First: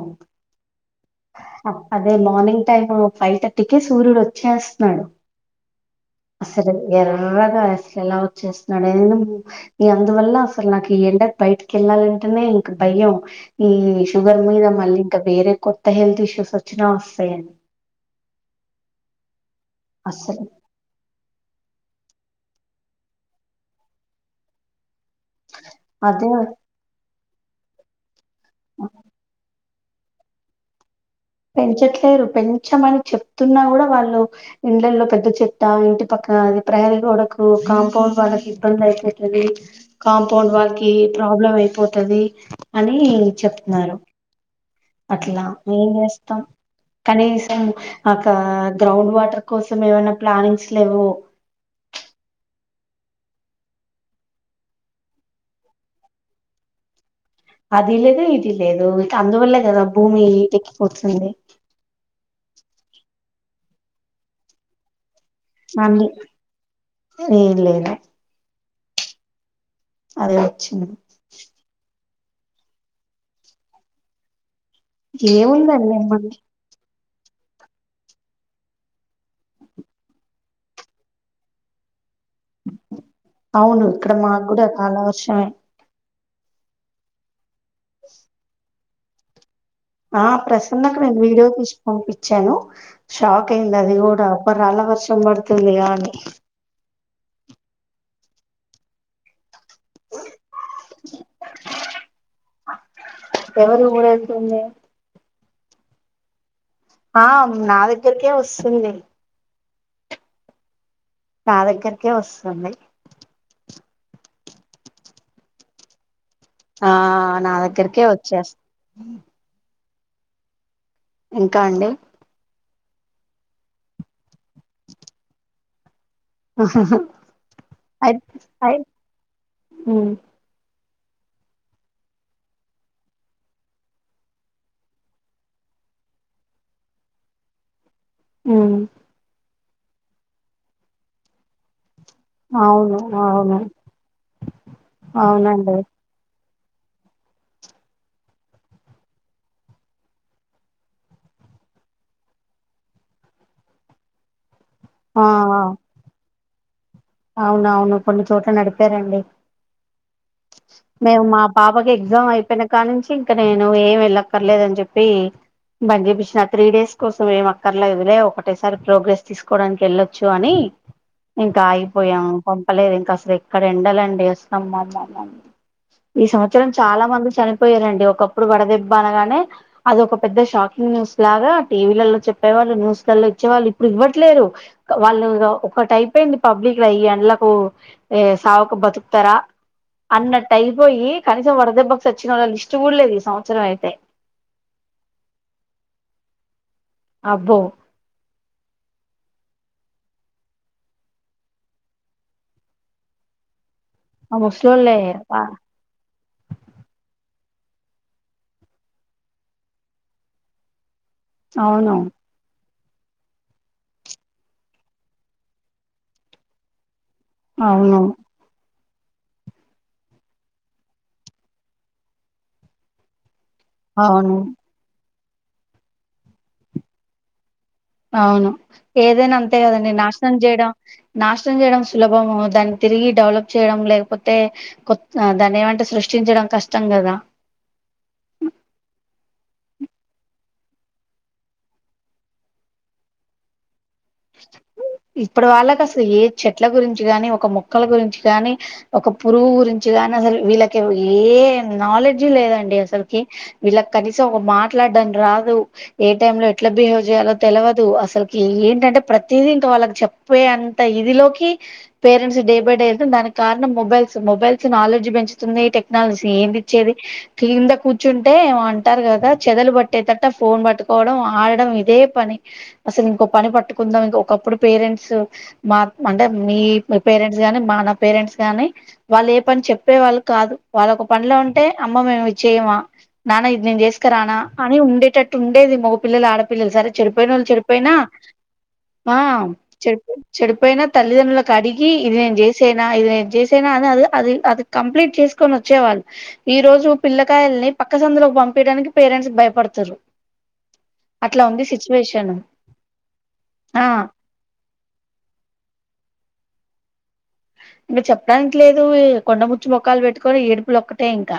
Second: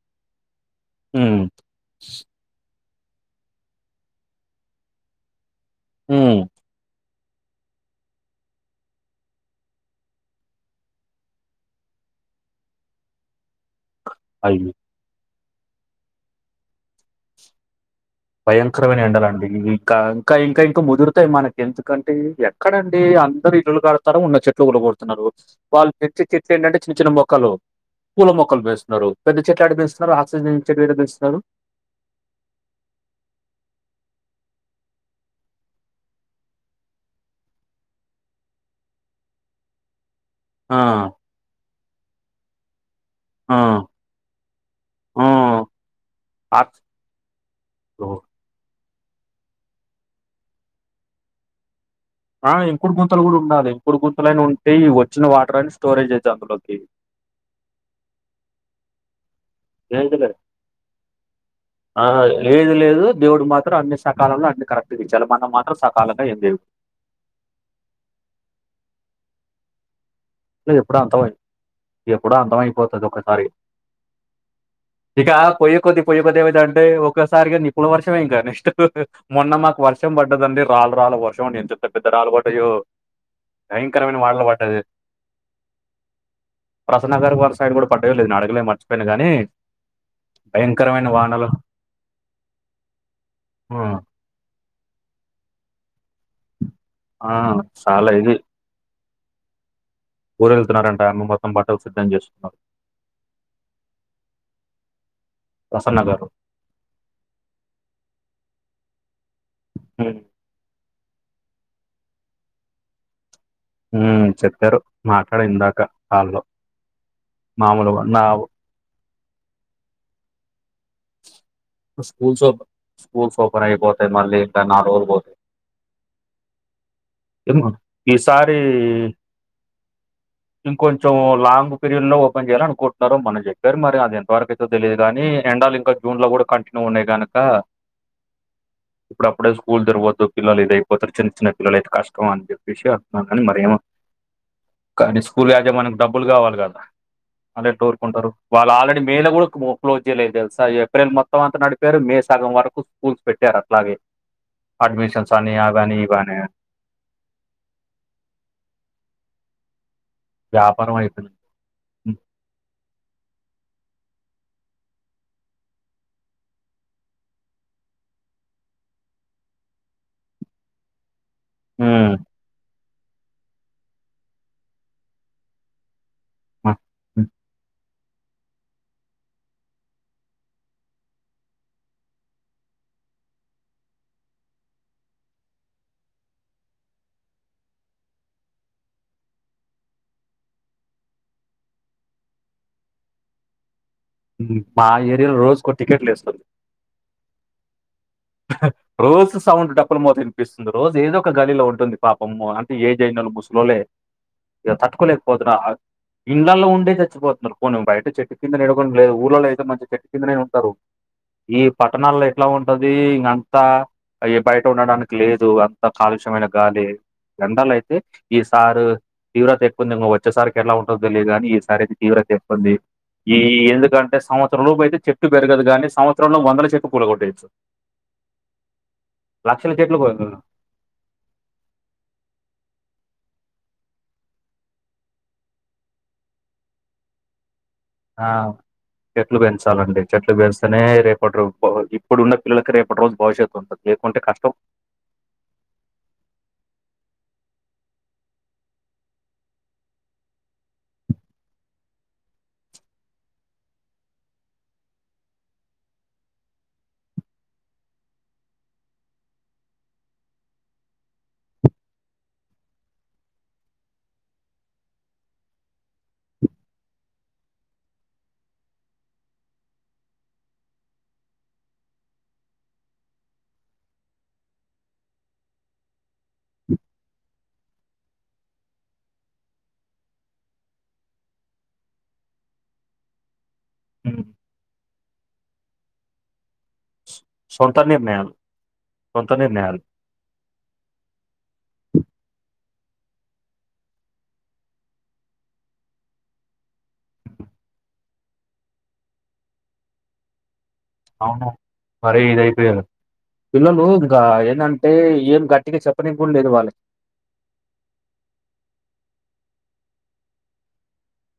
ఒకే హ్మ్. అద్ అదే మార్నింగ్ టై ఫైవ్ థర్టీ టికే సూర్యుడు ఒచ్చెస్తాడు హ్మ్ అసలు ఎర్రగా అసలు ఎలా వచ్చేస్తున్నాడు అనేది కూడ ఇగ అందువల్ల అసలు నాకు ఈ ఎండకి బయటికి ఎళ్ళాలంటేనే ఇంక భయం ఈ షుగర్ మీద అయ్యో! మళ్ళీ ఇంకా వేరే కొత్త హెల్త్ ఇష్యూస్ వచ్చినా వస్తాయ్ అని భయంకరమైన ఎండల అండి ఇవి ఇంకా ఇంకా అస్సలు ఇంకా ఇంక ముదురుతాయి మనకి ఎందుకంటే ఎక్కడండి అందరు ఇల్లులు కడతారు ఉన్న చెట్లు కూల్లగొడుతున్నారు వాళ్ళు తెచ్చే అదే చెట్లు ఏంటంటే చిన్న చిన్న మొక్కలు పూల మొక్కలు వేస్తున్నారు పెద్ద చెట్లు ఎట్లాటివి పెంచుతున్నారు ఆక్సిజన్ ఇచ్చెటివి ఎడ పెంచుతున్నారు పెంచట్లేరు పెంచమని చెప్తున్నా కూడా వాళ్ళు ఇండ్లల్లో పెద్ద చెట్టా ఇంటి పక్కన అది ప్రహరిగోడకు కాంపౌండ్ వాళ్ళకి ఇబ్బంది అయిత కాంపౌండ్ ఆ! వాళ్కి ప్రాబ్లం అయిపోతది అని ఆ! చెప్తున్నారు ఆ! అట్లా ఏం చేస్తాం ఆక్ కనీసం ఓహ్! అకా గ్రౌండ్ వాటర్ కోసం ఏమైనా ప్లానింగ్స్ లేవు ఆ ఇంకుడు గుంతలు కూడా ఉండాలి ఇంకుడు గుంతలైనా ఉంటే ఈ వచ్చిన వాటర్ అని స్టోరేజ్ అయితయ్ అందులోకి అది లేదు ఇది లేదు ఇక అందువల్లే కదా ఏది భూమి లేదు. హీట్ ఎక్కిపోతుంది ఆ లేదు లేదు దేవుడు మాత్రం అన్ని సకాలంలో అన్ని కరెక్ట్ గా ఇచ్చెయాలి మనం మాత్ మళీ ఏం లేదా అదే వచ్చింది ఎప్పుడో అంతమై ఎప్పుడో అంతమైపోతది ఒక్కసారిగా ఇక పొయ్యే ఏముందండి కొద్ది పోయ్యే ఏమని కొద్ది ఏమైతదంటే ఒకసారిగా నిప్పుల వర్షమే ఇంక నెక్ట్స్ మొన్న మాకు వర్షం పడ్డదండి రాళ్ళు రాళ్ళు వర్షం అండి ఎంత పెద్ద పెద్ద రాళ్ళు పడ్ అయ్యో అవును ఇక్కడ భయంకరమైన మాకు వానలు కూడా పడది చాలా వర్షమే ప్రసన్నగారి వారి సైడ్ గూడా పడ్డయోలేదో నేన్ అడగలే మర్చిపోయినా గాని ఆ ప్రసన్నకు నేను వీడియో తీసీ పంపించాను షాక్ అయింది అది హ్మ్. కూడా అబ్బా రాళ్ళ వర్షం పడతందిగా అని ఆ చాల ఇది ఊరెళ్తునాడంట మొత్తం బట్టలు సిద్ధం చేస్తున్నారు ఎవరు ఊరెళ్తుంది ప్రసన్నగారు ఆ నా దగ్గరికే వస్తుంది హ్మ్ నా దగ్గరకే వస్తుంది హ్మ్ చెప్పారు మాట్లాడా ఇందాకా కాలో ఆ నా దగ్గరికే వచ్చేస్త ఇంకా అండి స్కూల్స్ ఓపెన్ స్కూస్ ఓపెన్ అయిపోతాయ్ మళ్ళీ ఇంకా నాలుగు రోజలు పోతే అయి ఈ సారీ అయి ఉమ్ ఇంకొంచెం లాంగ్ పీరియడ్ లో ఓపెన్ చేయాలనుకుంటున్నారు మోన్న చెప్పారు మరి అది ఎంతవరకు అయిదో తెలియదు కాని ఎండాల్ ఇంక జూన్ లో కూడా కంటిన్యూ ఉన్నాయి కనక హ్మ్ ఇప్పుడప్పుడే స్కూల్ తెరవద్దు పిల్లలిదైపోతారు చిన్న పిల్లలయితే కష్టం అవును అవును కానీ స్కూల్ అవునండి యాజమాన్యానికి డబ్బులు కావాలి కదా కోరుకుంటారు వాళ్ళు ఆల్రెడీ మే లో కూడా క్లోజ్ చేయలేదు తెలుసా ఏప్రిల్ మొ తం అంత నడిపారు మే సగం వరకు స్కూల్స్ పెట్టారు అట్లాగే ఆ అడ్మిషన్ సాని అవనీ ఇవనే అవునవును కొన్ని చోట్ల నడిపారండి వ్యాపారం మేము అయిపోయింది. మా పాపకి ఎగ్జామ్ అయిపోయిన కానుంచి ఇంక నేను ఏం ఎళ్ళక్కర్లేదని జెప్పి బంద్జేపిచ్చిన ఆ త్రీ డేస్ కోసం ఏం అక్కర్లేదులే ఒకటేసారి ప్రోగ్రెస్ తీసుకోవడానికి ఎళ్ళొచ్చు అని ఇంకా హ్మ్. ఆగిపోయాము పంపలేదు ఇంకా అసలు ఎక్కడ ఎండలండి అసల్ అమ అమ అమ ఈ సంవత్సరం చాలా హ్మ్. మంది చనిపోయారండి ఒకప్పుడు వడదెబ్బ అనగానే అదొ ఒక పెద్ద షాకింగ్ న్యూస్ లాగా టీవీలలో చెప్పేవాళ్ళు న్యూస్ లలో ఇచ్చేవాళ్ళు ఇప్పుడు ఇవ్వట్లేరు వాళ్ళు ఇగ ఒకటి అయిపోయింది పబ్లిక్ వెయ్యండ్లకు ఏ సావక బతుకుతరా అన్నట్టు అయిపోయి కనీసం వడదెబ్బకు సచ్చినోళ్ల లిస్ట్ గుడా లేదు ఈ సంవత్సరం అయితే మా ఏరియాలో రోజుకో టికెట్ లేస్తది అబ్బో రోజు సౌండ్ డప్పులు మోత వినిపిస్తుంది రోజు ఏదో ఒక గల్లీలో ఉంటుంది పాపము అంటే ఏ జయినోళు ముసులోలే ఆ ఇ ముసలోళ్ళే తట్టుకులే పోతునా ఇండ్లల్లో ఉండే సచ్చిపోతున్నారు పోని బయట చెట్టు కింద నడుకడం లేదు ఊళ్ళలో అయితే మంచి చెటు కిందనే ఉంటరు ఈ అవును పట్టణాల్లో ఎట్లా ఉంటద్ దీ ఇంగంతా అయ్ బయట ఉండడానికి లేదు అంత కాలుష్యమైన గాలి ఎండాలయితే అవును ఈ సారు తీవ్రత ఎక్కువుంది ఇం వచ్చేసారికి ఎలా ఉంటో తెలియదు గాని ఈ సారి అయితే తీవ్రత ఎక్కుంది ఈ ఎందుకంటే అవును సంవత్సరం లోపు అయితే చెట్టు పెరగదు గానీ సంవత్సరంలో వందల చెట్టు పూలగొట్టవచ్చు అవును ఏదైనా అంతే లక్షల గదండి చెట్లు కూ- నాశనం చేయడం నాశనం చేయడం సులభము దాన్ని తిరిగి డెవలప్ చేయడం లేక్పోతే కొత్ దాన్నేమంటర్ సృష్టించడం కష్టం గదా ఆ చెట్లు పెంచాలండి చెట్లు పెంచ్తేనే రేపటి రో ఇప్పుడు ఉన్న పిల్లలకి రేపటి రోజు భవిష్యత్తు ఉంటుది లేకుంటే కష్టం ఇప్పుడి వాళ్ళకి అసల్ ఏ చెట్ల గురించి గానీ ఒక మొక్కల గురించి గాని ఒక పురుగు గురించి గానీ అసలు వీళ్ళకి ఏ నాలెడ్జ్ లేదండి అసల్కి వీళ్ళక్ కనీసం ఒక మాట్లాడానికి రాదు ఏ టైమ్ లో ఎట్ల బిహేవ్ చేయాలో తెలియదు అసల్కి ఏంటంటే ప్రతిదీ ఇంకా వాళ్ళక్ చెప్పే అంత ఇదిలోకి పేరెంట్స్ డే బై డే ఎంత దానికి కారణం మొబైల్స్ మొబైల్స్ నాలెడ్జ్ పెంచుతుంది టెక్నాలజీ ఏంది ఇచ్చేది క్రింద కూర్చుంటే ఏమో అంటార్ కదా చెదలు పట్టేటట ఫోన్ పట్టుకోవడం ఆడడం ఇదే పని అసల్ ఇంకో పని పట్టుకుందాం ఇంక ఒకప్పుడు పేరెంట్స్ మా అంటే మీ పేరెంట్స్ గాని మన పేరెంట్స్ గానీ వాళ్ళు ఏ పని చెప్పే వాళ్ళు కాదు వాళ్ళొక పనిలో ఉంటే అమ్మ మేము ఇ చేయమా నాన్న నేను చేస్క ఉమ్. రానా అని ఉండేటట్టు ఉండేది మగ పిల్లలు ఆడపిల్లలు సరే సొ- చెడిపోయిన వాళ్ళు సొంత చెడిపోయినా నిర్ణయాలు ఆ సొంత నిర్ణయాలు చెడ్ చెడిపోయినా తల్లిదండ్రులకు అడిగి ఇది నేను చేసేనా ఇది నేను చేసేనా అని అది అది అది కంప్లీట్ చేస్కొన్ ఒచ్చేవాళ్ళు ఈ రోజు పిల్లకాయలని పక్క సందులోకి పంపియడానికి పేరెంట్స్ భయపడుతుర్రు అవును మరీ ఇదయిపోయిర్రు ఆ పిల్లలు ఇంకా ఏంటంటే ఏం గట్టిగా చెప్పనికి కూడా లేదు వాళ్ళకి ఇంక చెప్పడానికి లేదు కొండ ముచ్చిమొకాలు పెట్టుకొని ఏడుపులు ఒక్కటే ఇంకా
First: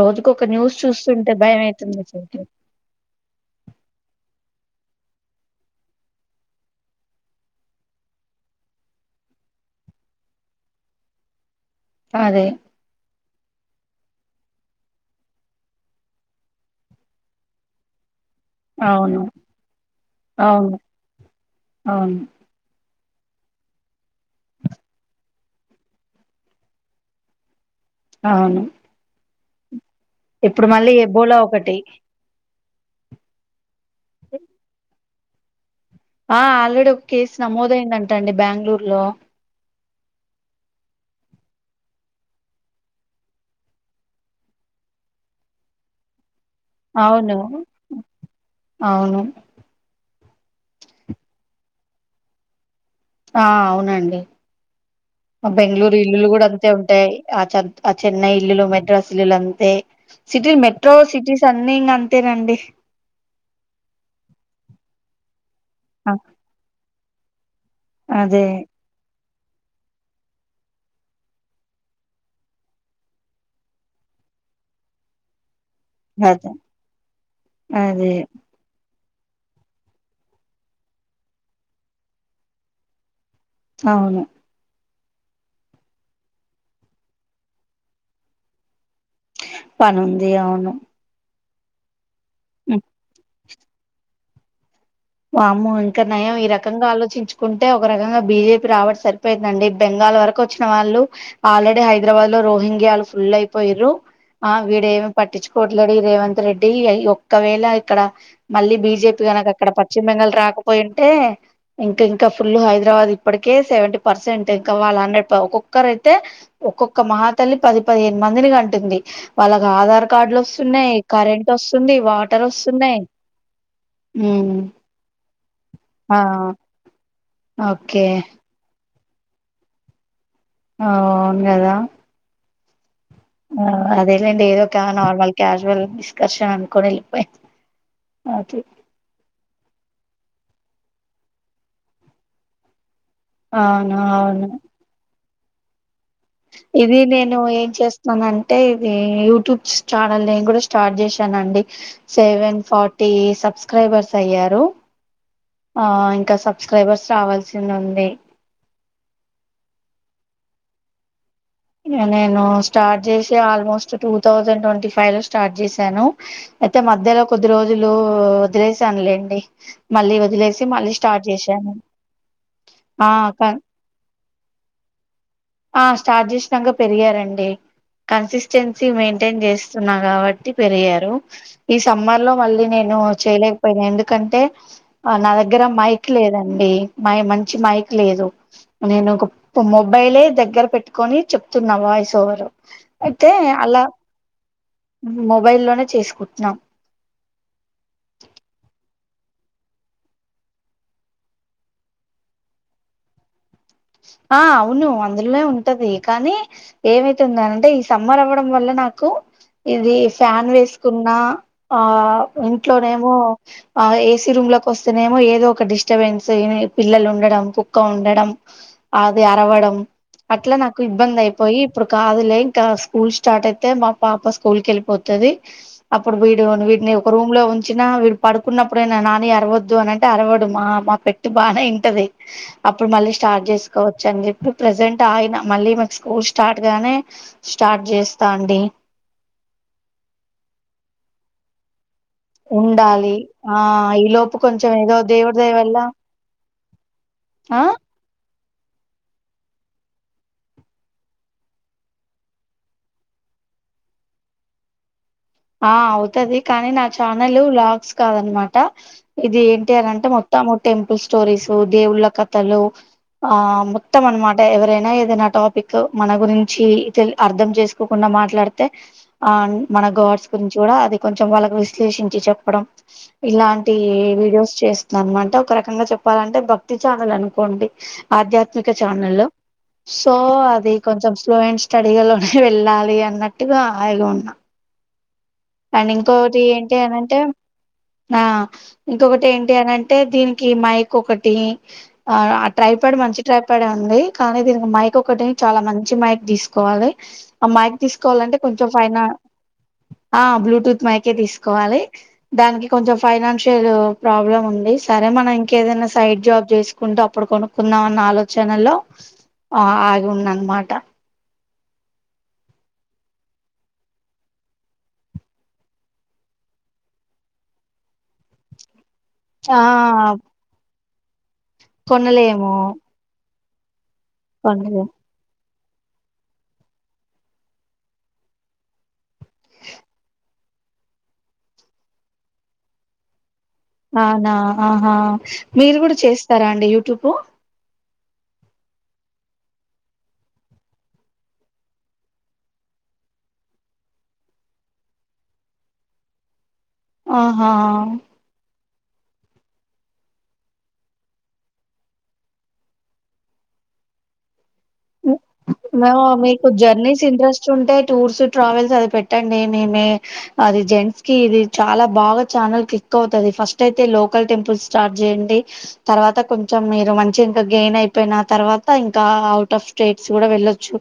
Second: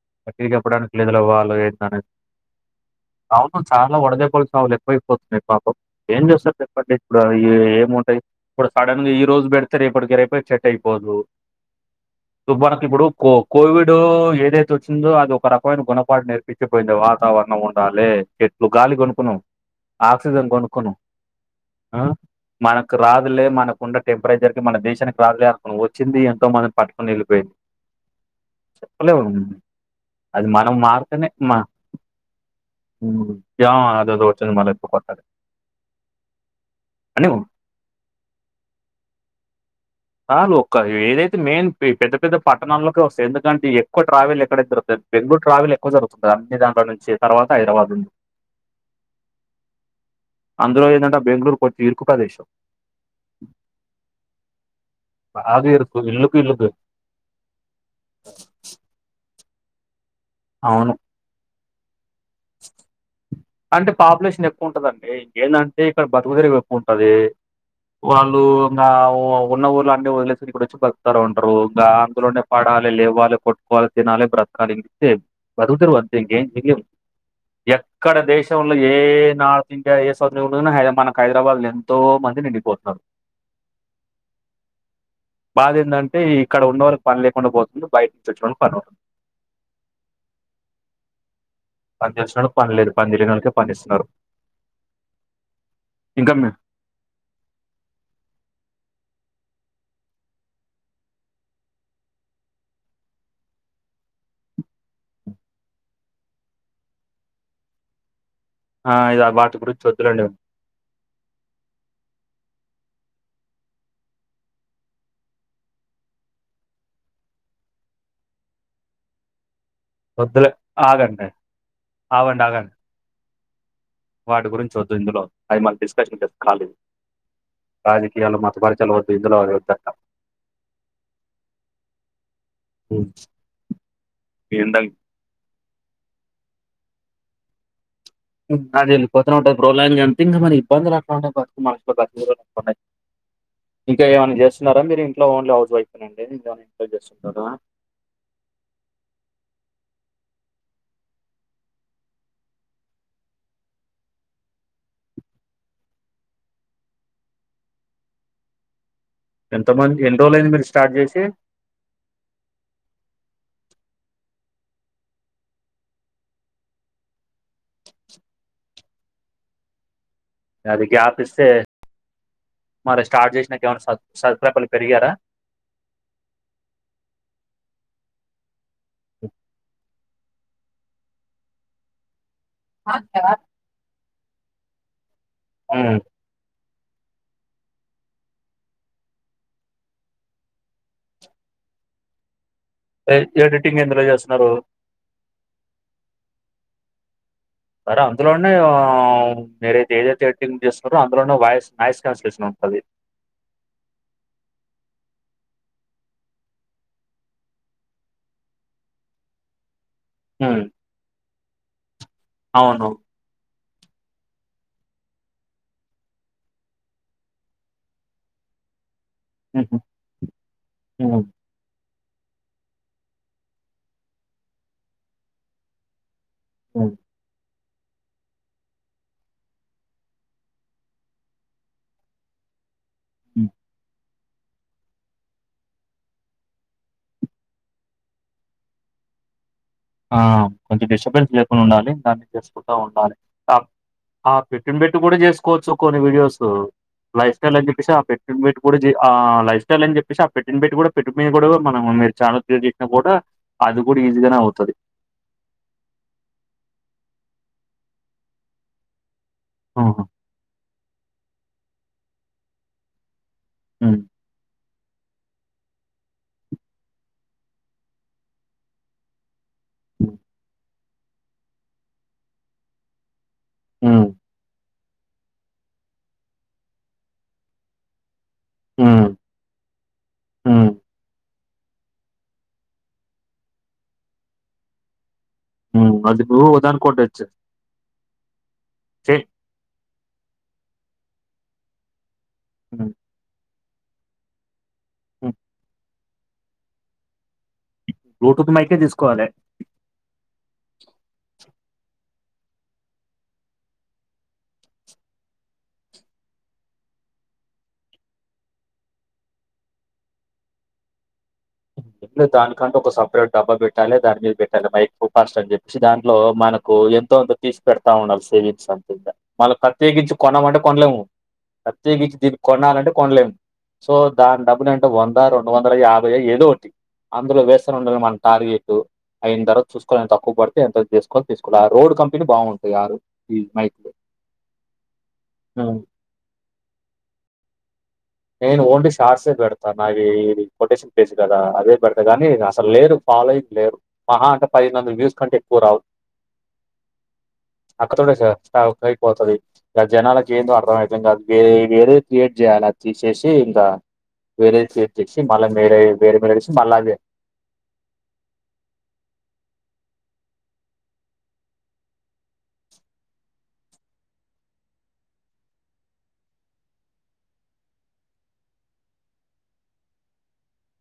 రోజుకు ఒక గట్టిగా న్యూస్ చెప్పడానికి లేదు చూస్తుంటే వాళ్ళు భయం అయితుంది ఏంటనేది అవును చాలా వడదెబ్బల చవావులు ఎక్కువ అయిపోతున్నాయి పాపం ఏం చూస్తారు చెప్పండి ఇప్పుడు ఈ ఏమంటాయి ఇప్పుడు సడన్ గా ఈ రోజు పెడితే రేపటికి రేపే సెట్ అయిపోదు అదే మనకి ఇప్పుడు కో కోవిడ్ ఏదైతే తో వచ్చిందో అది ఒక రకమైన గుణపాఠం నేర్పించిపోయింది వాతావరణం ఉండాలి ఇప్పుడు గాలి అవును కొనుకున్నావు ఆక్సిజన్ అవును కొనుకున్నాము ఆ అవును మనకు రాదులే మనకు ఉన్న టెంపరేచర్ కి మన దేశానికి రాదులే వచ్చింది ఎంతో మందినీ పట్కొని వెళ్ళిపోయింది అవును చెప్పలేము అది ఇప్పుడు మనం మళ్ళీ మారుతేనే ఎబోలా మా ఒకటి యా అదే అదే వచ్చంది మల ఇప్పు కొట్టారు ఆ ఆల్రెడీ ఒక కేసు నమోదయిందంటండి బెంగళూరు లో చాలు ఒక ఏదైతే మెయిన్ పెద్ద పెద్ద పట్టణాల్లోకే వస్తయి ఎందుకంటే ఎక్కువ ట్రావెల్ ఎక్కడ దరుతుంది బెంగళూరు ట్రావెల్ ఎక్కువ జరుగుతుంది అన్ని దాంట్లో నుంచి అవును తర్వాత హైదరాబాద్ నుంచి అవును అందులో ఏంధంటే బెంగళూరు కొంచం ఇరుకు ప్రదేశం ఆ అవునండి ఆ బాగా బెంగళూరు ఇరుకు ఇల్లులు ఇల్లుకు కూడా అంతే ఇల్లుకు. ఉంటాయి ఆ ఆ చెన్నై ఇల్లులు మెట్రోస్ ఇల్లులు అంతే సిటీలు అవును. మెట్రో సిటీ అన్ని ఇంగ అంతేనండి అంటే పాపులేషన్ ఎక్కువ ఉంటదండి ఇంకేంటంటే ఇక్కడ ఆ, బతుకదెరువు ఎక్కువ ఉంటది వాళ్ళు అదే ఇ ఉన్న ఊర్ళ అన్ని వదిలేసి ఇక్కడ వచ్చి పతారు ఉంటారు ఇంకా అందులోనే పడాలి లేవాలి కాల్ తినాలే బ్రత్కాలే ఇంతే బ్రతుకుతెరువు అంతే ఇంకేం అదే తెలియదు అదే దేశంలో ఏ నార్త్ ఇండియా ఏ సౌత్ ఉ మనకు హైదరాబాద్ లో ఎంతో మంది నిండిపోతున్నారు అవును బాధ ఏందంటే ఇక్కడ ఉన్న వాళ్ళకి పని లేకుండా పోతుంది బయట నుంచి వచ్చె వాళ్ళకి పని ఉంటుంది పనుంది అవును పనిచేసినోడికి పని లేదు పనిచేయని వాళ్ళకి పని ఇస్తున్నారు వామ్మో ఇంకా నయం ఈ రకంగా రకంగా ఆలోచించుకుంటే ఒక రకంగా బిజేపి రాబట్టి సరిపోయిందండి బెంగాల్ వరకు వచ్చిన వాళ్ళు ఆల్రెడీ హైదరాబాద్ లో రోహింగ్యాలు వాళ్లు ఫుల్ అయిపోయారు ఆ వీడేమి పట్టించుకోట్లేడు ఈడ రేవంత్ రెడ్డి ఒక్కవేళ ఇక్కడ మళ్ళీ ఆ బిజెపి ఇది గనక వాటి అక్కడ గురించి పశ్చిమ వద్దులేండి. బెంగాల్ రాకపోయింటే ఇంకా ఇంకా ఫుల్ హైదరాబాద్ ఇప్పటికే సెవెంటీ పర్సెంట్ ఇంకా వాళ్ళ హండ్రెడ్ ఒక్కొక్కరేతే ఒక్కొక్క మహ తల్లి పది పదిహేను మందిని కంటుంది వాళ్ళకి ఆధార్ కార్డులు వద్దులే వస్తున్నాయి ఆగండి. కరెంట్ వస్తుంది ఆగండి వాటర్ ఆగండి వస్తున్నాయి వాటి గురించి వద్దు ఇందులో అవి మన ఆ కాల్ ఓకే రాజకీయాలు మతపరచాల వద్దు ఇందులో అవి వద్దు ఆ అవును కదా ఉ ఆ అదేలేండి ఏదో ఒక నార్మల్ క్యాజువల్ డిస్కర్షన్ అనుకొని వెళ్ళిపోయిన అదేళ్ళిపోతూ ఉంటాది ప్రొలాంగ్ అంతే ఇంగ మరి ఇబ్బంది అట్లా ఉంటాయి [inaudible] అవును ఇంకా ఏమైన్నా అవును చేస్తున్నారా మీరు ఇంట్లో ఓన్లీ హౌస్ వైఫ్ అండి ఇంకేమైనా ఇంట్లో ఇది నేను చేస్తుంటారా ఏం చేస్తా మన అంటే ఇది యూట్యూబ్ ఛానల్ నేను కూడా స్టార్ట్ చేశానండి సెవెన్ ఫార్టీ సబ్స్క్రైబర్స్ అయ్యారు ఆ ఇంకా సబ్స్క్రైబర్స్ రావాల్సి ఉంది ఎంత మంది ఎన్ని రోజులుయింది మీరు స్టార్ట్ చేసి నేను స్టార్ట్ చేసి almost two thousand twenty five లో స్టార్ట్ చేశాను అయితే మధ్యలో కొద్ది రోజులు వదిలేసానులేండి మళ్ళీ వదిలే అది గ్యాప్ ఇస్తే మరి ఆ స్టార్ట్ క- చేసినాక ఏమైనా సత్క్రైబర్లు పెరిగారా ఆ స్టార్ట్ చేసినాక పెరిగారండి కన్సిస్టెన్సీ మెయింటైన్ చేస్తున్నాను కాబట్టి పెరిగారు ఈ సమ్మర్ లో మళ్ళీ నేను చేయలే పోయినా ఎందుకంటే నా దగ్గర ఉమ్. మైక్ లేదండి మై మంచి మైక్ లేదు నేను ఒక మొబైలే దగ్గర పెట్టుకొని చెప్తున్నా వాయిస్ ఓవరు ఎ ఎడిటింగ్ ఎందులో చేస్తున్నారు మొబైలోనే చేసుకుంటున్నాం సరే అందులోనే మీరైతే ఏదైతే ఎడిటింగ్ చేస్తున్నారో అందులోనే వాయిస్ నాయిస్ కాన్సిలేషన్ ఉంటది ఆ అవును అందులోనే ఉంటది కానీ ఏమైతుంద అనింటే ఈ సమ్మర్ అవ్వడం వల్ల నాకు ఇది ఫ్యాన్ ఉమ్. వేసుకున్న ఆ అవును. ఇంట్లోనేమో ఆ ఏసీ రూమ్ లోకి వస్తేనేమో ఏదో ఒక డిస్టబెన్స్ పిల్లలు ఉండడం కుక్క ఉండడం అది అరవడం హుహు. అట్లా నాకు ఇబ్బంది హ్మ్. అయి పోయి ఇప్పుడు కాదులే ఇంకా స్కూల్ స్టార్ట్ అయితే మా పాప స్కూల్ కి వెళ్ళిపోతది అప్పుడు వీడు హ్మ్. వీడిని ఒక రూమ్ లో ఉంచిన విడ్ పడుకున్నప్పుడైనా నాని అరవద్దు అని అంటే అరవడు మా మా పెట్ట్ బానే ఇంటది అప్పుడు మళ్ళీ హ్మ్. చార్జెసుకోవచ్చ అన్చెప్పి ఇప్పుడు ప్రజెంట్ ఆయిన మళ్ళీ మా స్కూల్ స్టార్ట్ గానే స్టార్ట్ చేస్తా అండి ఆ కొంచెం డిస్టబెన్స్ లేకుండా ఉండాలి దాన్ని చేసుకుంటా ఉండాలి ఆ ఈ ఆ లోపు కొంచెం బిట్టిన ఏదో బిట్టి కూడా దేవుడి దయ చేసుకోవచ్చు వల్ల కొన్ని వీడియోస్ లైఫస్టైల్ అని చెప్పేసి ఆ పెట్టిన పెట్టి కూడా ఆ లైఫ్ స్టైల్ అని చెప్పేసి ఆ పెట్టిన పెట్టి కూడా పెట్టి మీద కూడా మనం మీరు చాలాసిన కూడా అది కూడా ఈజీగానే అవుతది ఆ అవుతది కానీ నా ఛానల్ బ్లాగ్స్ కాదన్నమాట ఇది ఏంటి అని ఆహా! అంటే మొత్తం తము టెంపుల్ స్టోరీస్ దేవుళ్ళ కథలు ఆ హ్మ్. మొత్తంమనమాట ఎవరైనా ఏదైన టాపిక్ మన గురించి అర్థం చేసుకోకుండా మాట్లాడితే ఆ మన హ్మ్. గాడ్స్ గురించి అది కొంచం వాళ్ళకి విశ్లేషించి చెప్పడం ఇలాంటి హ్మ్. విడియోస్ చేస్ ననమాట ఒక రకంగా చెప్పాలంటే భక్తి చానల్ అనుకోండి ఆధ్యాత్మిక హ్మ్. ఛానల్ల్లో సో హ్మ్. అది కొంచెం స్లో అండ్ స్ డిగలోనే వెళ్ళాలి అన్నట్టుగా హాయిగా ఉన్నా అండ్ హ్మ్. అది ఇంకొకటి నువ్వు ఏంటి దానికోటి అనంటే చే ఆ చెయ్. ఇంకొకటి ఏంటి ఏంటి అంటే దీనికి మైక్ ఒకటి హ్మ్. ట్రైపేడు మంచి ట్రై పేడుంది కానీ దీనికి మైక్ ఒకటి హ్మ్. చాలా మంచి మైక్ తీసుకోవాలి ఆ మయ్క తీసుకోవాలంటే బ్లూటూత్ కొంచెం మైకే ఫైన దీసుకోవాలె. ఆ బ్లూటూత్ మయ్కే తీసుకోవాలి దానికి కొంచెం ఫైనాన్షియల్ ప్రాబ్లమ్ ఉంది సరే మనం ఇంకేదైనా సైడ్ జాబ్ చేసు కుంటూ అప్పుడు కొనుక్కుందాం అన్న ఆలోచనలో ఆ ఆగి ఉన్న అనమాట లె దానికంటే ఒక సపరేట్ డబ్బా పెట్టాలె దాని మీద్ పెట్టాలె మైక్ ఫస్ట్ అని చెప్పి దాంట్లో మనకు ఎన్ ఎంతో అంత తీస్ పెడతా ఉండాల్ సేవింగ్న్స్ అంతుంద మళ్ళ ఆ ప్రత్యేకించి కొనమంటే కొనలేము ప్రత్యేకించి దీన్ని కొనలేము కొనాలంటే కొనలేము సో దాన్ డబ్బుల్ కొనలేము అంటే వంద రెండు వందల యాభై ఏదో ఒకటి అందులో వేస్తను ఉండాలి మన టార్గెటూ అయిన్ దర్వా చూసుకొనింత తక్కువ పడితే ఎంత చేసుకోని తీసుకోవాలి ఆ రోడ్ కంపెనీ బాగుంటాయియారు ఈజ్ మై అనా ఆహా మీరు కూడు చేస్తారా అండి యూట్యూబ్ నేను ఓన్లీ షార్ట్సే పెడతాన్ నావీ ఇది కొటేషన్ పేజ్ కదా అదే పెడతా కానీ అసల్ లేరు ఫాలోయింగ్ లేరు మహా అంటే పదిను వల వ్యూస్ కంటే ఎక్కువ రావ్ ఆహా అక్క తోడస తవ్ కై పోతది గ జనాలక్ ఏందో అర్థమయ్ అర్ధంగాద్ వే వేరే క్రియేట్ జేయాల తీసేసి ఇంకా వేరే చేప్పి సి మళ్ళా మీరే వేరే మీరేసి మళ్ళదే చుంటే టూర్స్ ట్రావెల్స్ అది పెట్టండి నే మే అది జెంట్స్ కి ఇది చాలా బాగా ఛానల్ క్లిక్ అవుతుది ఫస్ట్ అయితే లోకల్ టెంపుల్ స్టార్ట్ చేయండి తర్వాత కొంచెం మీరు మంచిగింకా గెయిన్ అయిపోయిన తర్వాత ఇంకా అవుటఫ్ స్టేట్స్ కూడా వెళ్ళొచ్చు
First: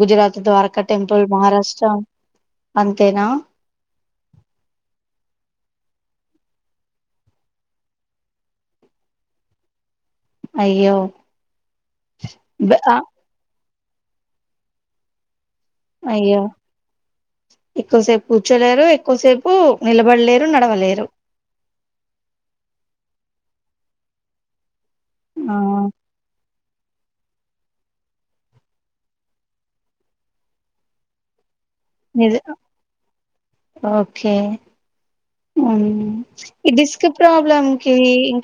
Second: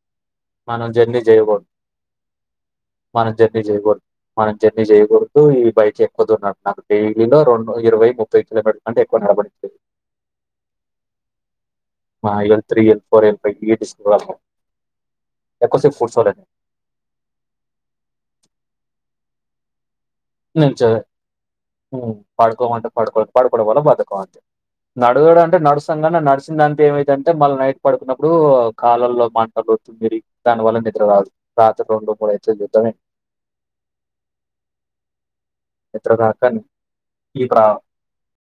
గుజరాత్ ద్వారకా మనం జర్నీ టెంపుల్ చేయకూడదు. మహారాష్ట్ర అంతేనా ఇ జేయ్ గుడ్ మనం జర్నీ చేయకూడదు ఈ బైక్ ఎక్కువ ద ఉన్నట్టు నాకు డైలీలో రెండు ఇరవై ముప్పై కిలోమీట్ అంట్ ఎక్కువ నడపన్ తె అయ్యో మా ఎల్ బ త్రీ ఆ L four L five D A డీస్ క్వాల్వ్ అయ్యా ఎక్కువసేపు కూర్చోలేరు ఎక్కువసేపు నిలబడలేర్ నుంచే ఉం పడుకోమంటే పడుకో పడుకోవడం వల్ల బద్దకం అంతే నడుగుడు ఆ అంటే నడుసంగానే నడుస్ దంతే ఏమైత్ అంటే మళ్ళ నైట్ పడుకున్నప్పుడు కాలల్లో మంట ఒచ్చిందయ్ దాని వల్ల నిద్ర రాదు రాత్ర రెండు నిజ మూడైతు ఇట్లనే ఓకే ఉమ్ నిద్ర రాక ఈ డిస్క్ ఈ ప్రా ప్రాబ్లమ్ కీ ఇంక్